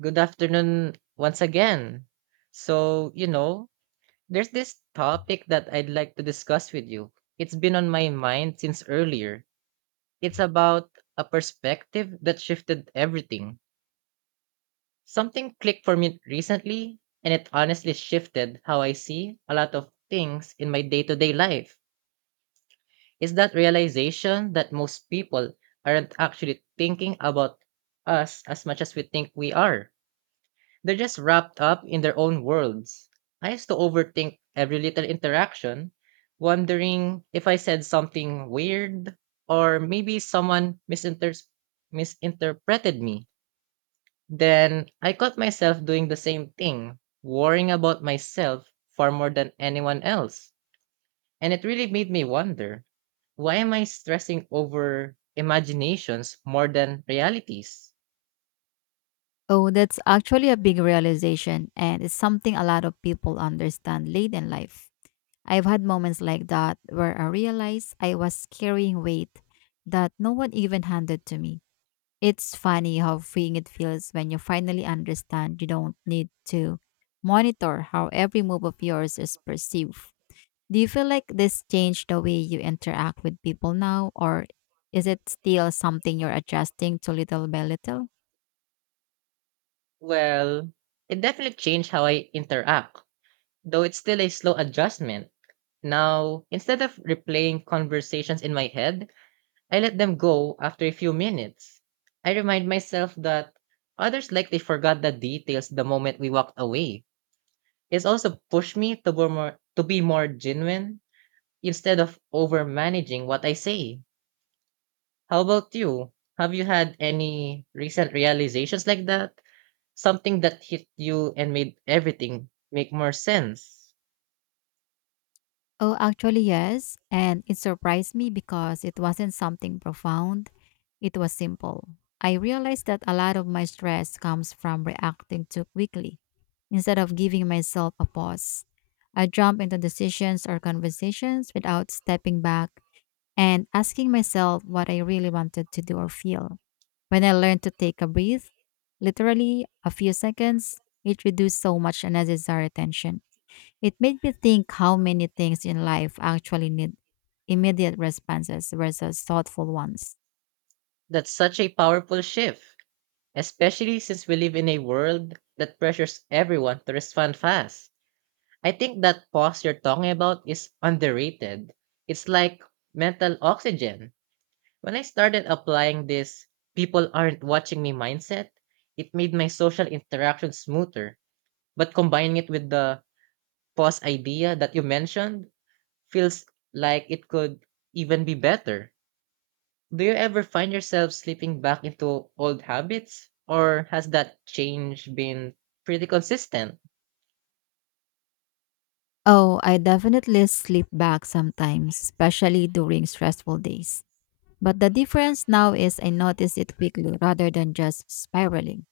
Good afternoon once again. So, you know, there's this topic that I'd like to discuss with you. It's been on my mind since earlier. It's about a perspective that shifted everything. Something clicked for me recently, and it honestly shifted how I see a lot of things in my day to day life. Is that realization that most people aren't actually thinking about us as much as we think we are. They're just wrapped up in their own worlds. I used to overthink every little interaction, wondering if I said something weird or maybe misinterpreted me. Then I caught myself doing the same thing, worrying about myself far more than anyone else. And it really made me wonder, why am I stressing over imaginations more than realities? Oh, that's actually a big realization, and it's something a lot of people understand late in life. I've had moments like that where I realized I was carrying weight that no one even handed to me. It's funny how freeing it feels when you finally understand you don't need to monitor how every move of yours is perceived. Do you feel like this changed the way you interact with people now, or is it still something you're adjusting to little by little? Well, it definitely changed how I interact, though it's still a slow adjustment. Now, instead of replaying conversations in my head, I let them go after a few minutes. I remind myself that others likely forgot the details the moment we walked away. It's also pushed me to be more genuine instead of over managing what I say. How about you? Have you had any recent realizations like that? Something that hit you and made everything make more sense? Oh, actually, yes. And it surprised me because it wasn't something profound, it was simple. I realized that a lot of my stress comes from reacting too quickly. Instead of giving myself a pause, I jump into decisions or conversations without stepping back and asking myself what I really wanted to do or feel. When I learn to take a breath, literally a few seconds, it reduced so much unnecessary tension. It made me think how many things in life actually need immediate responses versus thoughtful ones. That's such a powerful shift, especially since we live in a world that pressures everyone to respond fast. I think that pause you're talking about is underrated. It's like mental oxygen. When I started applying this "people aren't watching me" mindset, it made my social interaction smoother. But combining it with the pause idea that you mentioned feels like it could even be better. Do you ever find yourself slipping back into old habits? Or has that change been pretty consistent? Oh, I definitely slip back sometimes, especially during stressful days. But the difference now is I notice it quickly rather than just spiraling.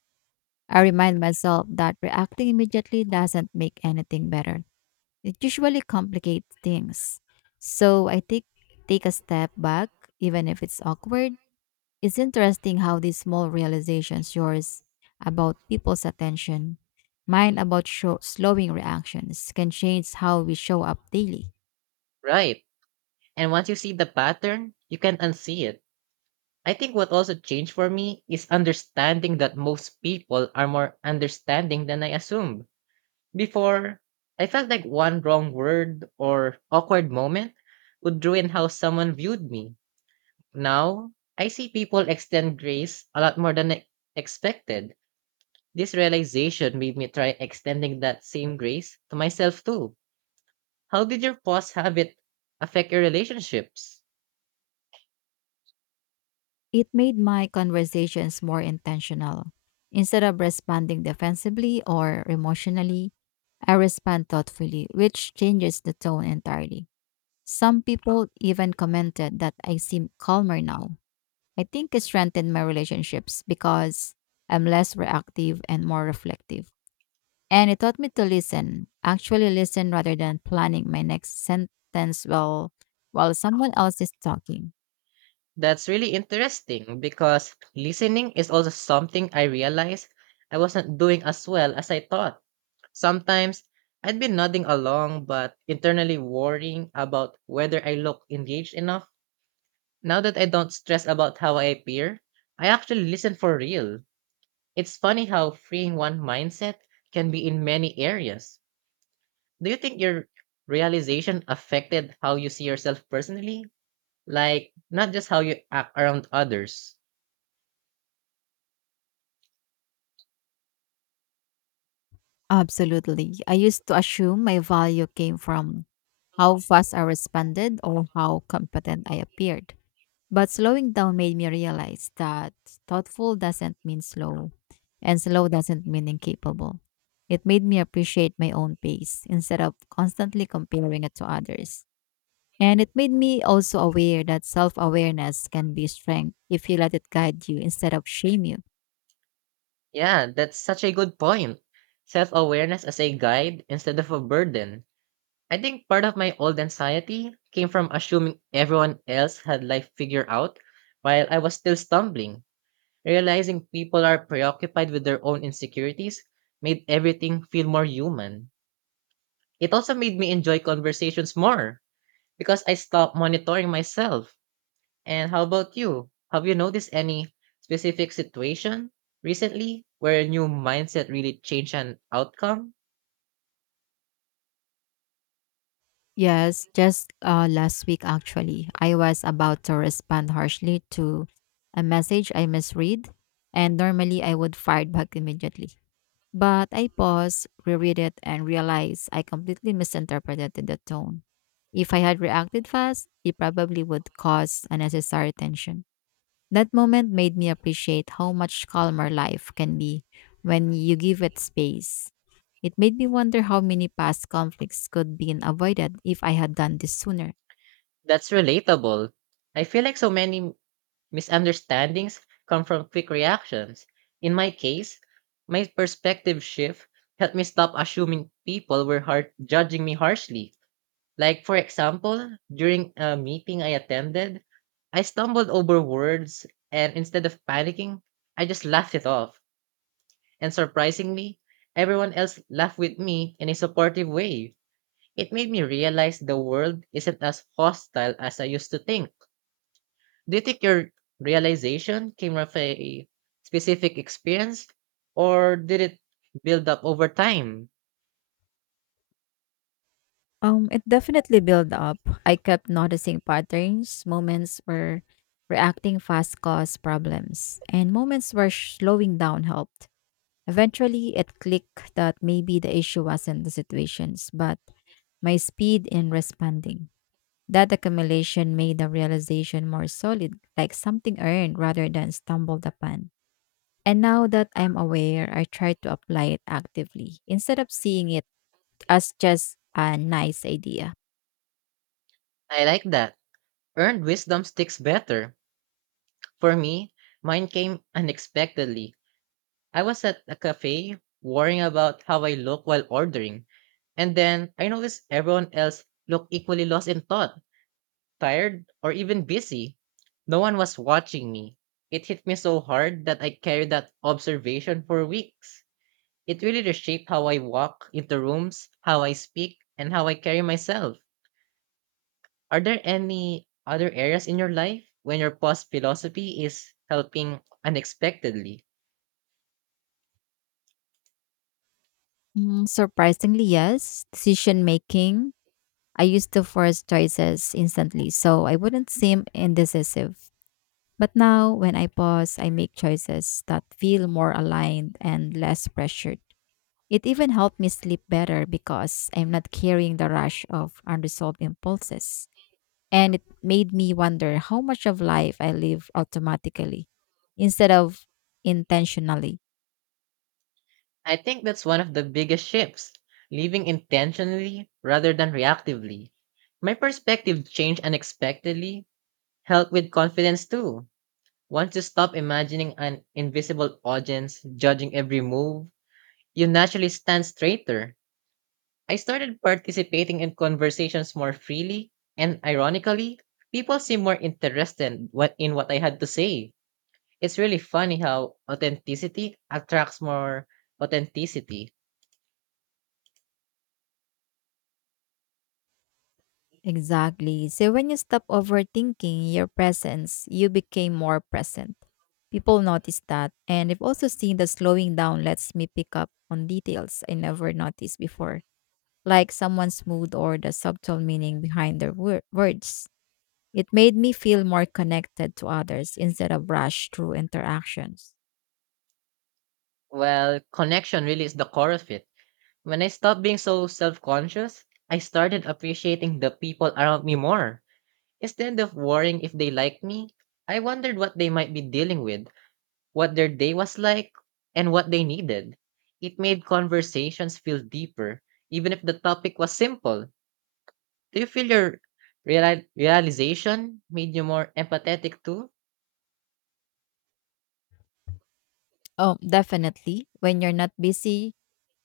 I remind myself that reacting immediately doesn't make anything better. It usually complicates things. So I take a step back, even if it's awkward. It's interesting how these small realizations yours about people's attention, mine about slowing reactions can change how we show up daily. Right. And once you see the pattern, you can unsee it. I think what also changed for me is understanding that most people are more understanding than I assumed. Before, I felt like one wrong word or awkward moment would ruin how someone viewed me. Now, I see people extend grace a lot more than I expected. This realization made me try extending that same grace to myself too. How did your past habit affect your relationships? It made my conversations more intentional. Instead of responding defensively or emotionally, I respond thoughtfully, which changes the tone entirely. Some people even commented that I seem calmer now. I think it strengthened my relationships because I'm less reactive and more reflective. And it taught me to listen, actually listen rather than planning my next sentence while someone else is talking. That's really interesting because listening is also something I realized I wasn't doing as well as I thought. Sometimes I'd be nodding along but internally worrying about whether I look engaged enough. Now that I don't stress about how I appear, I actually listen for real. It's funny how freeing one mindset can be in many areas. Do you think your realization affected how you see yourself personally? Like, not just how you act around others. Absolutely. I used to assume my value came from how fast I responded or how competent I appeared. But slowing down made me realize that thoughtful doesn't mean slow, and slow doesn't mean incapable. It made me appreciate my own pace instead of constantly comparing it to others. And it made me also aware that self awareness can be strength if you let it guide you instead of shame you. Yeah, that's such a good point. Self awareness as a guide instead of a burden. I think part of my old anxiety came from assuming everyone else had life figured out while I was still stumbling. Realizing people are preoccupied with their own insecurities made everything feel more human. It also made me enjoy conversations more because I stopped monitoring myself. And how about you? Have you noticed any specific situation recently where a new mindset really changed an outcome? Yes, just last week actually, I was about to respond harshly to a message I misread, and normally I would fire back immediately. But I paused, reread it, and realized I completely misinterpreted the tone. If I had reacted fast, it probably would cause unnecessary tension. That moment made me appreciate how much calmer life can be when you give it space. It made me wonder how many past conflicts could be avoided if I had done this sooner. That's relatable. I feel like so many misunderstandings come from quick reactions. In my case, my perspective shift helped me stop assuming people were judging me harshly. Like, for example, during a meeting I attended, I stumbled over words, and instead of panicking, I just laughed it off. And surprisingly, everyone else laughed with me in a supportive way. It made me realize the world isn't as hostile as I used to think. Do you think your realization came from a specific experience, or did it build up over time? It definitely built up. I kept noticing patterns, moments where reacting fast caused problems, and moments where slowing down helped. Eventually, it clicked that maybe the issue wasn't the situations, but my speed in responding. That accumulation made the realization more solid, like something earned rather than stumbled upon. And now that I'm aware, I try to apply it actively instead of seeing it as just a nice idea. I like that. Earned wisdom sticks better. For me, mine came unexpectedly. I was at a cafe worrying about how I look while ordering, and then I noticed everyone else looked equally lost in thought, tired, or even busy. No one was watching me. It hit me so hard that I carried that observation for weeks. It really reshaped how I walk into rooms, how I speak, and how I carry myself. Are there any other areas in your life when your past philosophy is helping unexpectedly? Mm, surprisingly, yes, decision making. I used to force choices instantly, so I wouldn't seem indecisive. But now, when I pause, I make choices that feel more aligned and less pressured. It even helped me sleep better because I'm not carrying the rush of unresolved impulses. And it made me wonder how much of life I live automatically instead of intentionally. I think that's one of the biggest shifts, living intentionally rather than reactively. My perspective changed unexpectedly, helped with confidence too. Once you stop imagining an invisible audience judging every move, you naturally stand straighter. I started participating in conversations more freely, and ironically, people seem more interested what in what I had to say. It's really funny how authenticity attracts more authenticity. Exactly. So when you stop overthinking your presence, you became more present. People notice that. And I've also seen that slowing down lets me pick up on details I never noticed before, like someone's mood or the subtle meaning behind their words. It made me feel more connected to others instead of rushed through interactions. Well, connection really is the core of it. When I stopped being so self-conscious, I started appreciating the people around me more. Instead of worrying if they liked me, I wondered what they might be dealing with, what their day was like, and what they needed. It made conversations feel deeper, even if the topic was simple. Do you feel your realization made you more empathetic too? Oh, definitely. When you're not busy,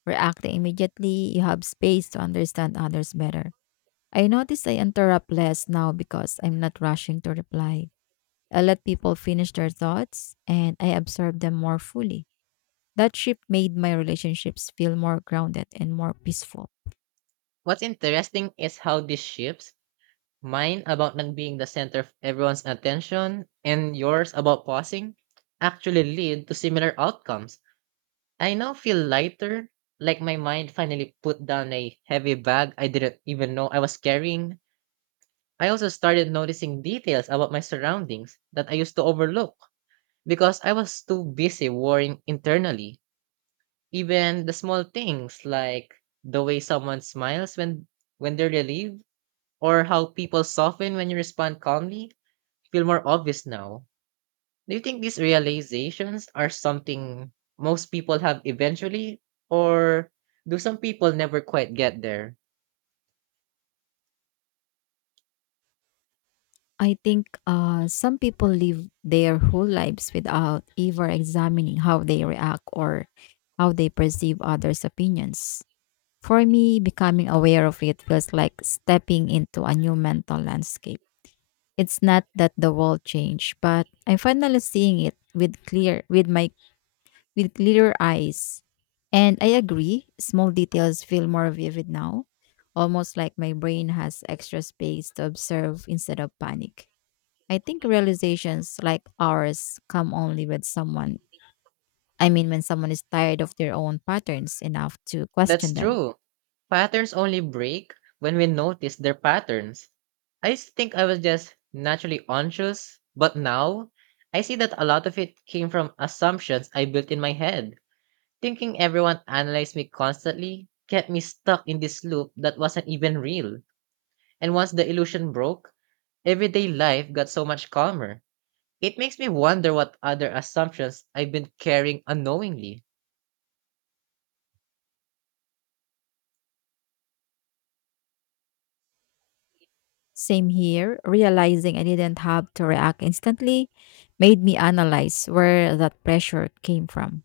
reacting immediately, you have space to understand others better. I notice I interrupt less now because I'm not rushing to reply. I let people finish their thoughts and I absorb them more fully. That shift made my relationships feel more grounded and more peaceful. What's interesting is how this shifts, mine about not being the center of everyone's attention and yours about pausing, actually lead to similar outcomes. I now feel lighter, like my mind finally put down a heavy bag I didn't even know I was carrying. I also started noticing details about my surroundings that I used to overlook because I was too busy worrying internally. Even the small things, like the way someone smiles when they're relieved or how people soften when you respond calmly, feel more obvious now. Do you think these realizations are something most people have eventually, or do some people never quite get there? I think some people live their whole lives without ever examining how they react or how they perceive others' opinions. For me, becoming aware of it feels like stepping into a new mental landscape. It's not that the world changed, but I'm finally seeing it with clear with my with clearer eyes. And I agree, small details feel more vivid now, almost like my brain has extra space to observe instead of panic. I think realizations like ours come only with when someone is tired of their own patterns enough to That's question them. true. Patterns only break when we notice their patterns. I used to think I was just naturally anxious, but now I see that a lot of it came from assumptions I built in my head. Thinking everyone analyzed me constantly kept me stuck in this loop that wasn't even real. And once the illusion broke, everyday life got so much calmer. It makes me wonder what other assumptions I've been carrying unknowingly. Same here, realizing I didn't have to react instantly made me analyze where that pressure came from.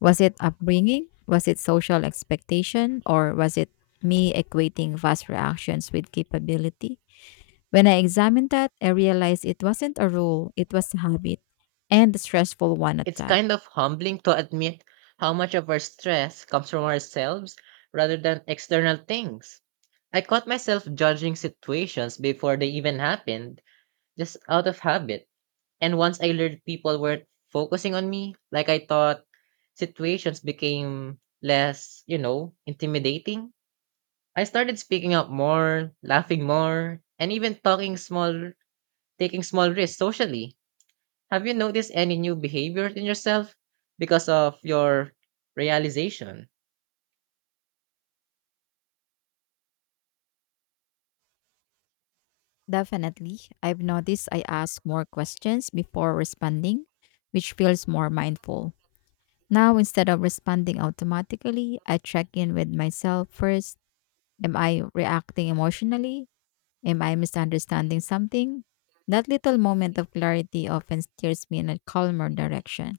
Was it upbringing? Was it social expectation? Or was it me equating fast reactions with capability? When I examined that, I realized it wasn't a rule, it was a habit, and a stressful one at It's that. kind of humbling to admit how much of our stress comes from ourselves rather than external things. I caught myself judging situations before they even happened, just out of habit. And once I learned people weren't focusing on me like I thought, situations became less, intimidating. I started speaking up more, laughing more, and even talking small taking small risks socially. Have you noticed any new behaviors in yourself because of your realization? Definitely. I've noticed I ask more questions before responding, which feels more mindful. Now, instead of responding automatically, I check in with myself first. Am I reacting emotionally? Am I misunderstanding something? That little moment of clarity often steers me in a calmer direction,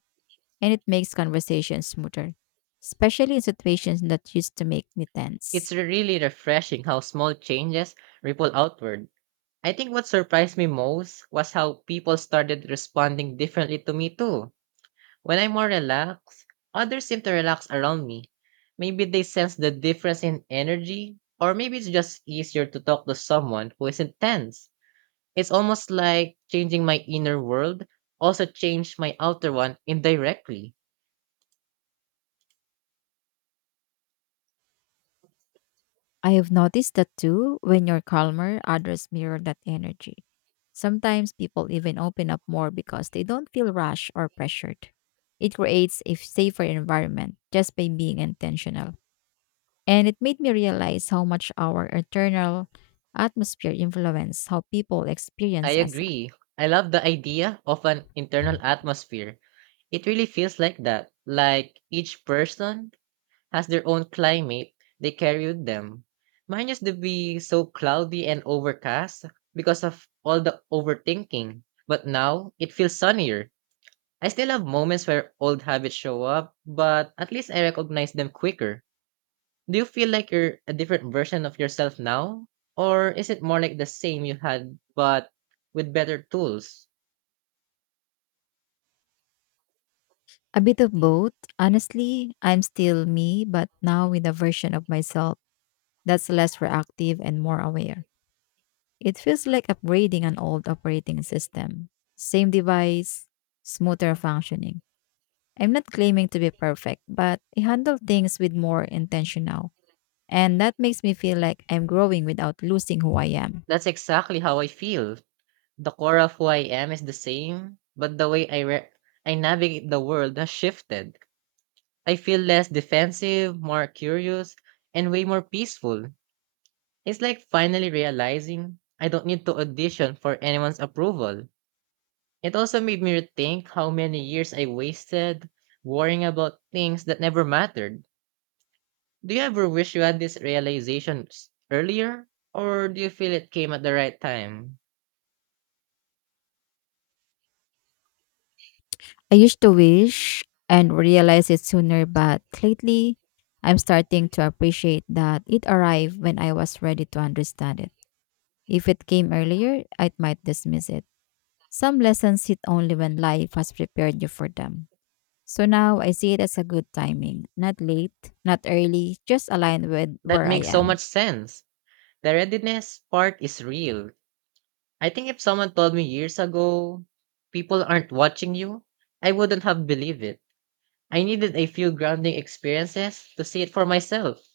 and it makes conversations smoother, especially in situations that used to make me It's tense. really refreshing how small changes ripple outward. I think what surprised me most was how people started responding differently to me too. When I'm more relaxed, others seem to relax around me. Maybe they sense the difference in energy, or maybe it's just easier to talk to someone who isn't tense. It's almost like changing my inner world also changed my outer one indirectly. I have noticed that too. When you're calmer, others mirror that energy. Sometimes people even open up more because they don't feel rushed or pressured. It creates a safer environment just by being intentional. And it made me realize how much our internal atmosphere influences how people I experience us. agree. I love the idea of an internal atmosphere. It really feels like that. Like each person has their own climate they carry with them. Mine used to be so cloudy and overcast because of all the overthinking. But now it feels sunnier. I still have moments where old habits show up, but at least I recognize them quicker. Do you feel like you're a different version of yourself now? Or is it more like the same you had, but with better tools? A bit of both. Honestly, I'm still me, but now with a version of myself that's less reactive and more aware. It feels like upgrading an old operating system. Same device, smoother functioning. I'm not claiming to be perfect, but I handle things with more intentional, and that makes me feel like I'm growing without losing who I am. That's exactly how I feel. The core of who I am is the same, but the way I navigate the world has shifted. I feel less defensive, more curious, and way more peaceful. It's like finally realizing I don't need to audition for anyone's approval. It also made me rethink how many years I wasted worrying about things that never mattered. Do you ever wish you had this earlier? Or do you feel it came at the right time? I used to wish and realize it sooner, but lately I'm starting to appreciate that it arrived when I was ready to understand it. If it came earlier, I might dismiss it. Some lessons hit only when life has prepared you for them. So now I see it as a good timing, not late, not early, just aligned with That where I makes so much am. sense. The readiness part is real. I think if someone told me years ago, "people aren't watching you," I wouldn't have believed it. I needed a few grounding experiences to see it for myself.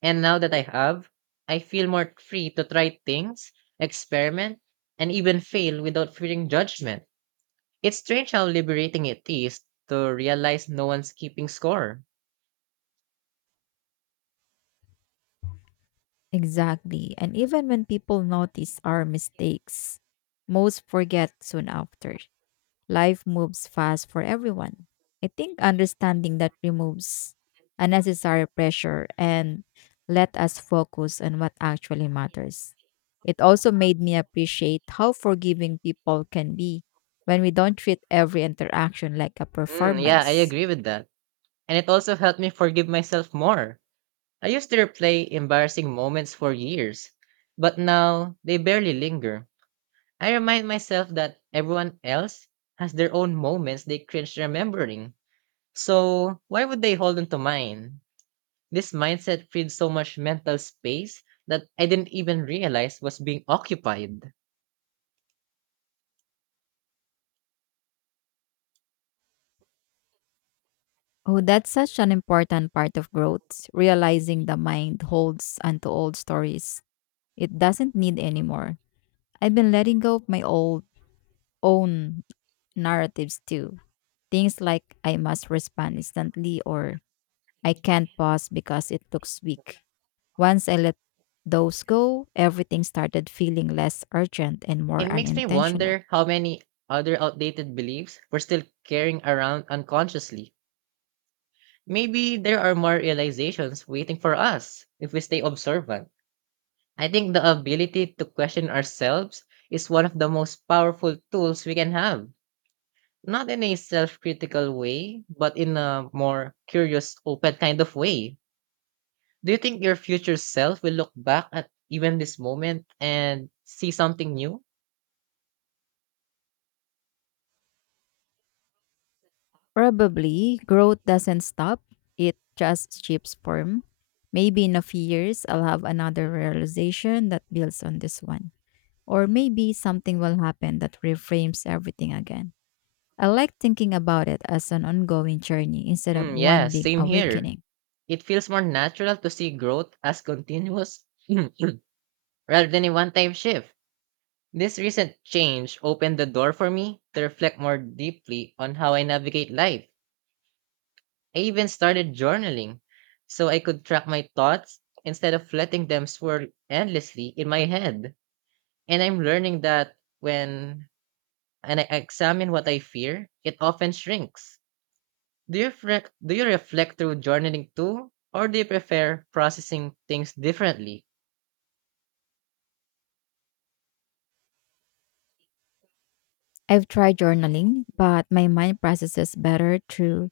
And now that I have, I feel more free to try things, experiment, and even fail without fearing judgment. It's strange how liberating it is to realize no one's keeping score. Exactly. And even when people notice our mistakes, most forget soon after. Life moves fast for everyone. I think understanding that removes unnecessary pressure and let us focus on what actually matters. It also made me appreciate how forgiving people can be when we don't treat every interaction like a Mm, yeah, I performance. agree with that. And it also helped me forgive myself more. I used to replay embarrassing moments for years, but now they barely linger. I remind myself that everyone else has their own moments they cringe remembering. So, why would they hold on to mine? This mindset freed so much mental space that I didn't even realize was being occupied. Oh, that's such an important part of growth, realizing the mind holds onto old stories. It doesn't need anymore. I've been letting go of my old own narratives too. Things like I must respond instantly or I can't pause because it looks weak. Once I let those go, everything started feeling less urgent and It more makes me unintentional. wonder how many other outdated beliefs we're still carrying around unconsciously. Maybe there are more realizations waiting for us if we stay observant. I think the ability to question ourselves is one of the most powerful tools we can have. Not in a self critical way, but in a more curious, open kind of way. Do you think your future self will look back at even this moment and see something new? Probably growth doesn't stop, it just shifts form. Maybe in a few years, I'll have another realization that builds on this one. Or maybe something will happen that reframes everything again. I like thinking about it as an ongoing journey instead of Mm, yeah, one big same here. awakening. It feels more natural to see growth as continuous rather than a one time shift. This recent change opened the door for me to reflect more deeply on how I navigate life. I even started journaling so I could track my thoughts instead of letting them swirl endlessly in my head. And I'm learning that when and I examine what I fear, it often shrinks. Do you reflect through journaling too? Or do you prefer processing things differently? I've tried journaling, but my mind processes better through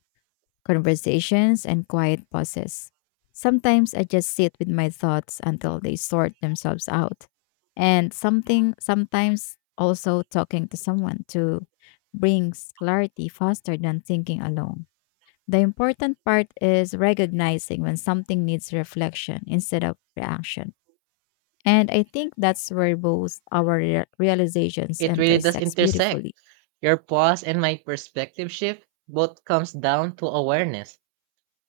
conversations, and quiet pauses. Sometimes I just sit with my thoughts until they sort themselves out. And something sometimes also talking to someone to brings clarity faster than thinking alone. The important part is recognizing when something needs reflection instead of reaction. And I think that's where both our realizations It really does intersect intersect. beautifully. Your pause and my perspective shift both comes down to awareness.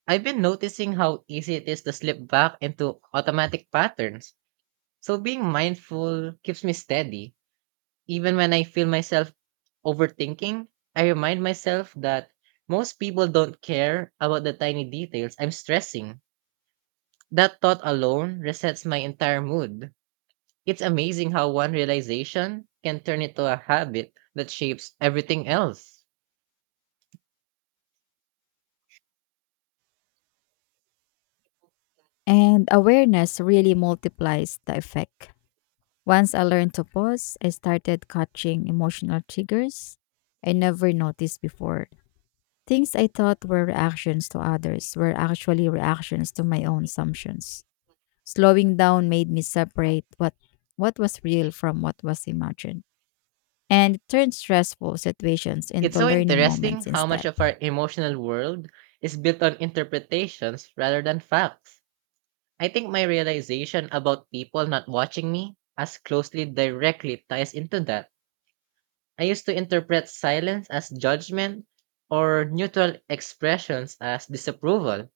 I've been noticing how easy it is to slip back into automatic patterns. So being mindful keeps me steady. Even when I feel myself overthinking, I remind myself that most people don't care about the tiny details I'm stressing. That thought alone resets my entire mood. It's amazing how one realization can turn into a habit that shapes everything else. And awareness really multiplies the effect. Once I learned to pause, I started catching emotional triggers I never noticed before. Things I thought were reactions to others were actually reactions to my own assumptions. Slowing down made me separate what was real from what was imagined and it turned stressful situations It's into so learning moments interesting how much instead. of our emotional world is built on interpretations rather than facts. I think my realization about people not watching me as closely directly ties into that. I used to interpret silence as judgment or neutral expressions as disapproval.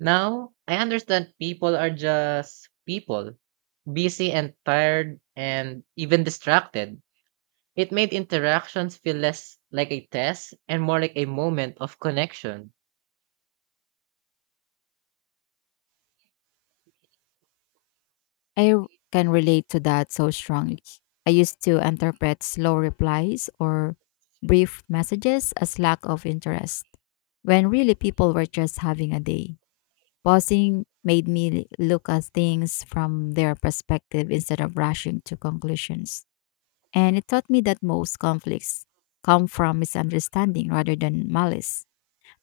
Now, I understand people are just people, busy and tired and even distracted. It made interactions feel less like a test and more like a moment of connection. I r- can relate to that so strongly. I used to interpret slow replies or brief messages as lack of interest, when really people were just having a day. Pausing made me look at things from their perspective instead of rushing to conclusions. And it taught me that most conflicts come from misunderstanding rather than malice.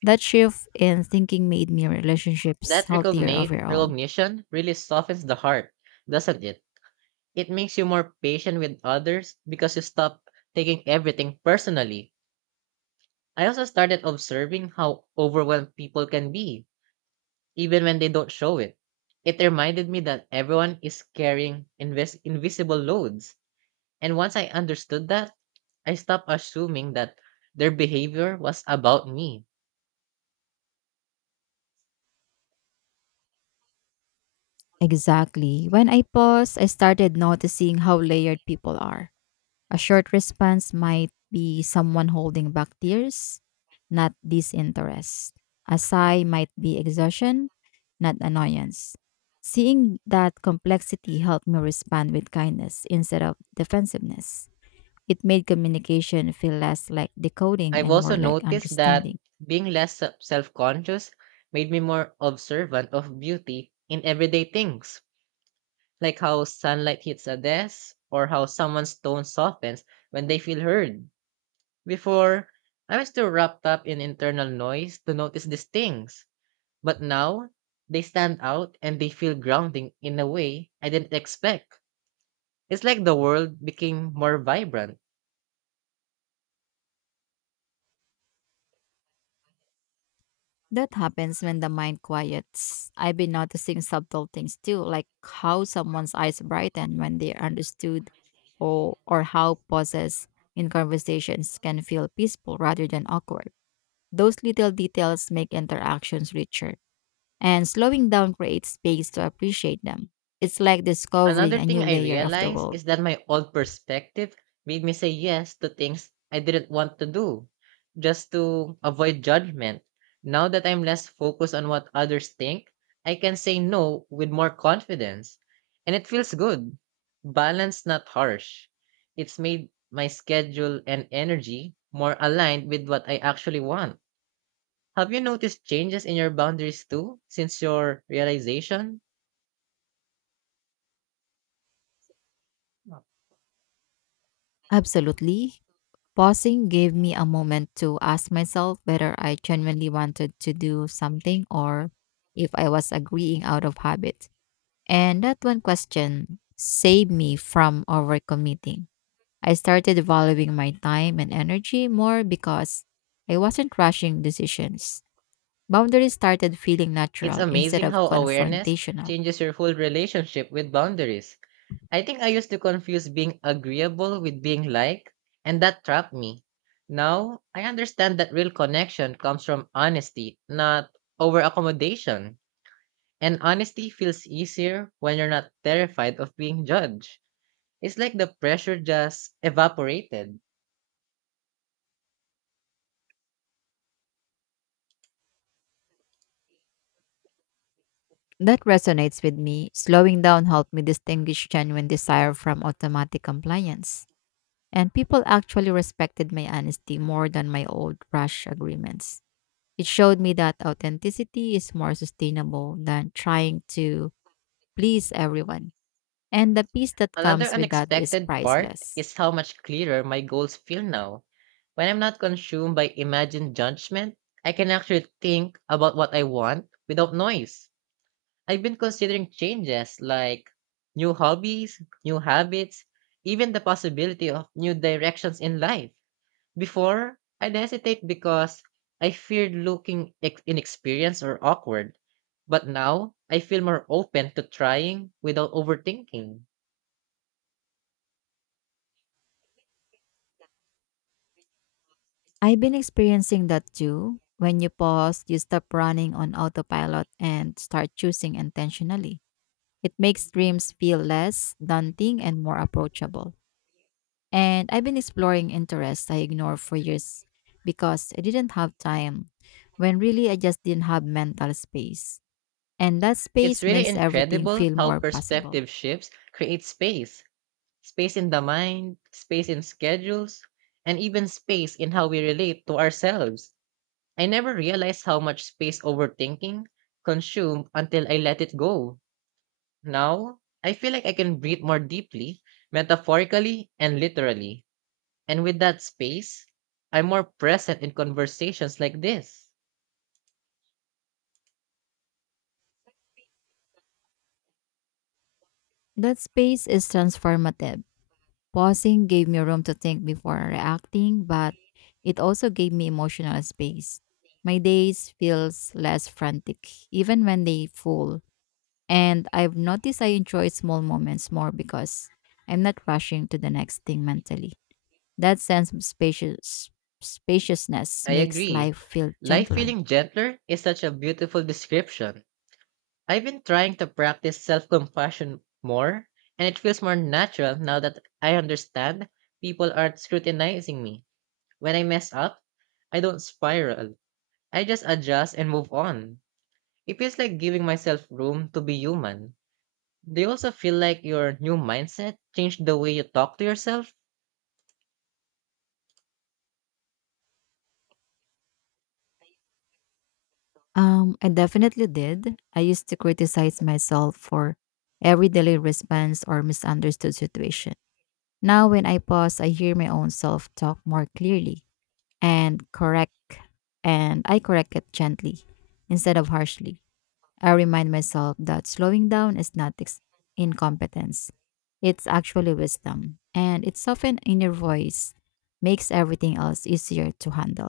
That shift in thinking made me relationships That healthier overall. recognition really softens the heart, doesn't it? It makes you more patient with others because you stop taking everything personally. I also started observing how overwhelmed people can be, even when they don't show it. It reminded me that everyone is carrying invisible loads. And once I understood that, I stopped assuming that their behavior was about me. Exactly. When I paused, I started noticing how layered people are. A short response might be someone holding back tears, not disinterest. A sigh might be exhaustion, not annoyance. Seeing that complexity helped me respond with kindness instead of defensiveness. It made communication feel less like decoding I've and also more like noticed that understanding. being less self-conscious made me more observant of beauty in everyday things, like how sunlight hits a desk or how someone's tone softens when they feel heard. Before, I was too wrapped up in internal noise to notice these things, but now they stand out and they feel grounding in a way I didn't expect. It's like the world became more vibrant. That happens when the mind quiets. I've been noticing subtle things too, like how someone's eyes brighten when they are understood, or how pauses in conversations can feel peaceful rather than awkward. Those little details make interactions richer, and slowing down creates space to appreciate them. It's like discovering Another a thing new I layer of the realized world. is that my old perspective made me say yes to things I didn't want to do, just to avoid judgment. Now that I'm less focused on what others think, I can say no with more confidence. And it feels good. Balanced, not harsh. It's made my schedule and energy more aligned with what I actually want. Have you noticed changes in your boundaries too since your realization? Absolutely. Pausing gave me a moment to ask myself whether I genuinely wanted to do something or if I was agreeing out of habit. And that one question saved me from overcommitting. I started valuing my time and energy more because I wasn't rushing decisions. Boundaries started feeling It's natural instead amazing of how awareness confrontational. changes your whole relationship with boundaries. I think I used to confuse being agreeable with being liked, and that trapped me. Now, I understand that real connection comes from honesty, not over accommodation. And honesty feels easier when you're not terrified of being judged. It's like the pressure just evaporated. That resonates with me. Slowing down helped me distinguish genuine desire from automatic compliance. And people actually respected my honesty more than my old rash agreements. It showed me that authenticity is more sustainable than trying to please everyone. And the peace that Another comes with that is unexpected part priceless. is how much clearer my goals feel now. When I'm not consumed by imagined judgment, I can actually think about what I want without noise. I've been considering changes like new hobbies, new habits, even the possibility of new directions in life. Before, I'd hesitate because I feared looking inexperienced or awkward. But now, I feel more open to trying without overthinking. I've been experiencing that too. When you pause, you stop running on autopilot and start choosing intentionally. It makes dreams feel less daunting and more approachable. And I've been exploring interests I ignored for years because I didn't have time, when really I just didn't have mental space. And that It's space really makes everything incredible feel how more possible. perspective shifts create space space in the mind, space in schedules, and even space in how we relate to ourselves. I never realized how much space overthinking consumed until I let it go. Now, I feel like I can breathe more deeply, metaphorically and literally. And with that space, I'm more present in conversations like this. That space is transformative. Pausing gave me room to think before reacting, but it also gave me emotional space. My days feels less frantic, even when they full. And I've noticed I enjoy small moments more because I'm not rushing to the next thing mentally. That sense of spaciousness I makes agree. life feel Life gentler. feeling gentler is such a beautiful description. I've been trying to practice self compassion more, and it feels more natural now that I understand people aren't scrutinizing me. When I mess up, I don't spiral. I just adjust and move on. It feels like giving myself room to be human. Do you also feel like your new mindset changed the way you talk to yourself? I definitely did. I used to criticize myself for every delayed response or misunderstood situation. Now, when I pause, I hear my own self talk more clearly and correct, and I correct it gently instead of harshly. I remind myself that slowing down is not incompetence. It's actually wisdom. And it's often in your voice makes everything else easier to handle.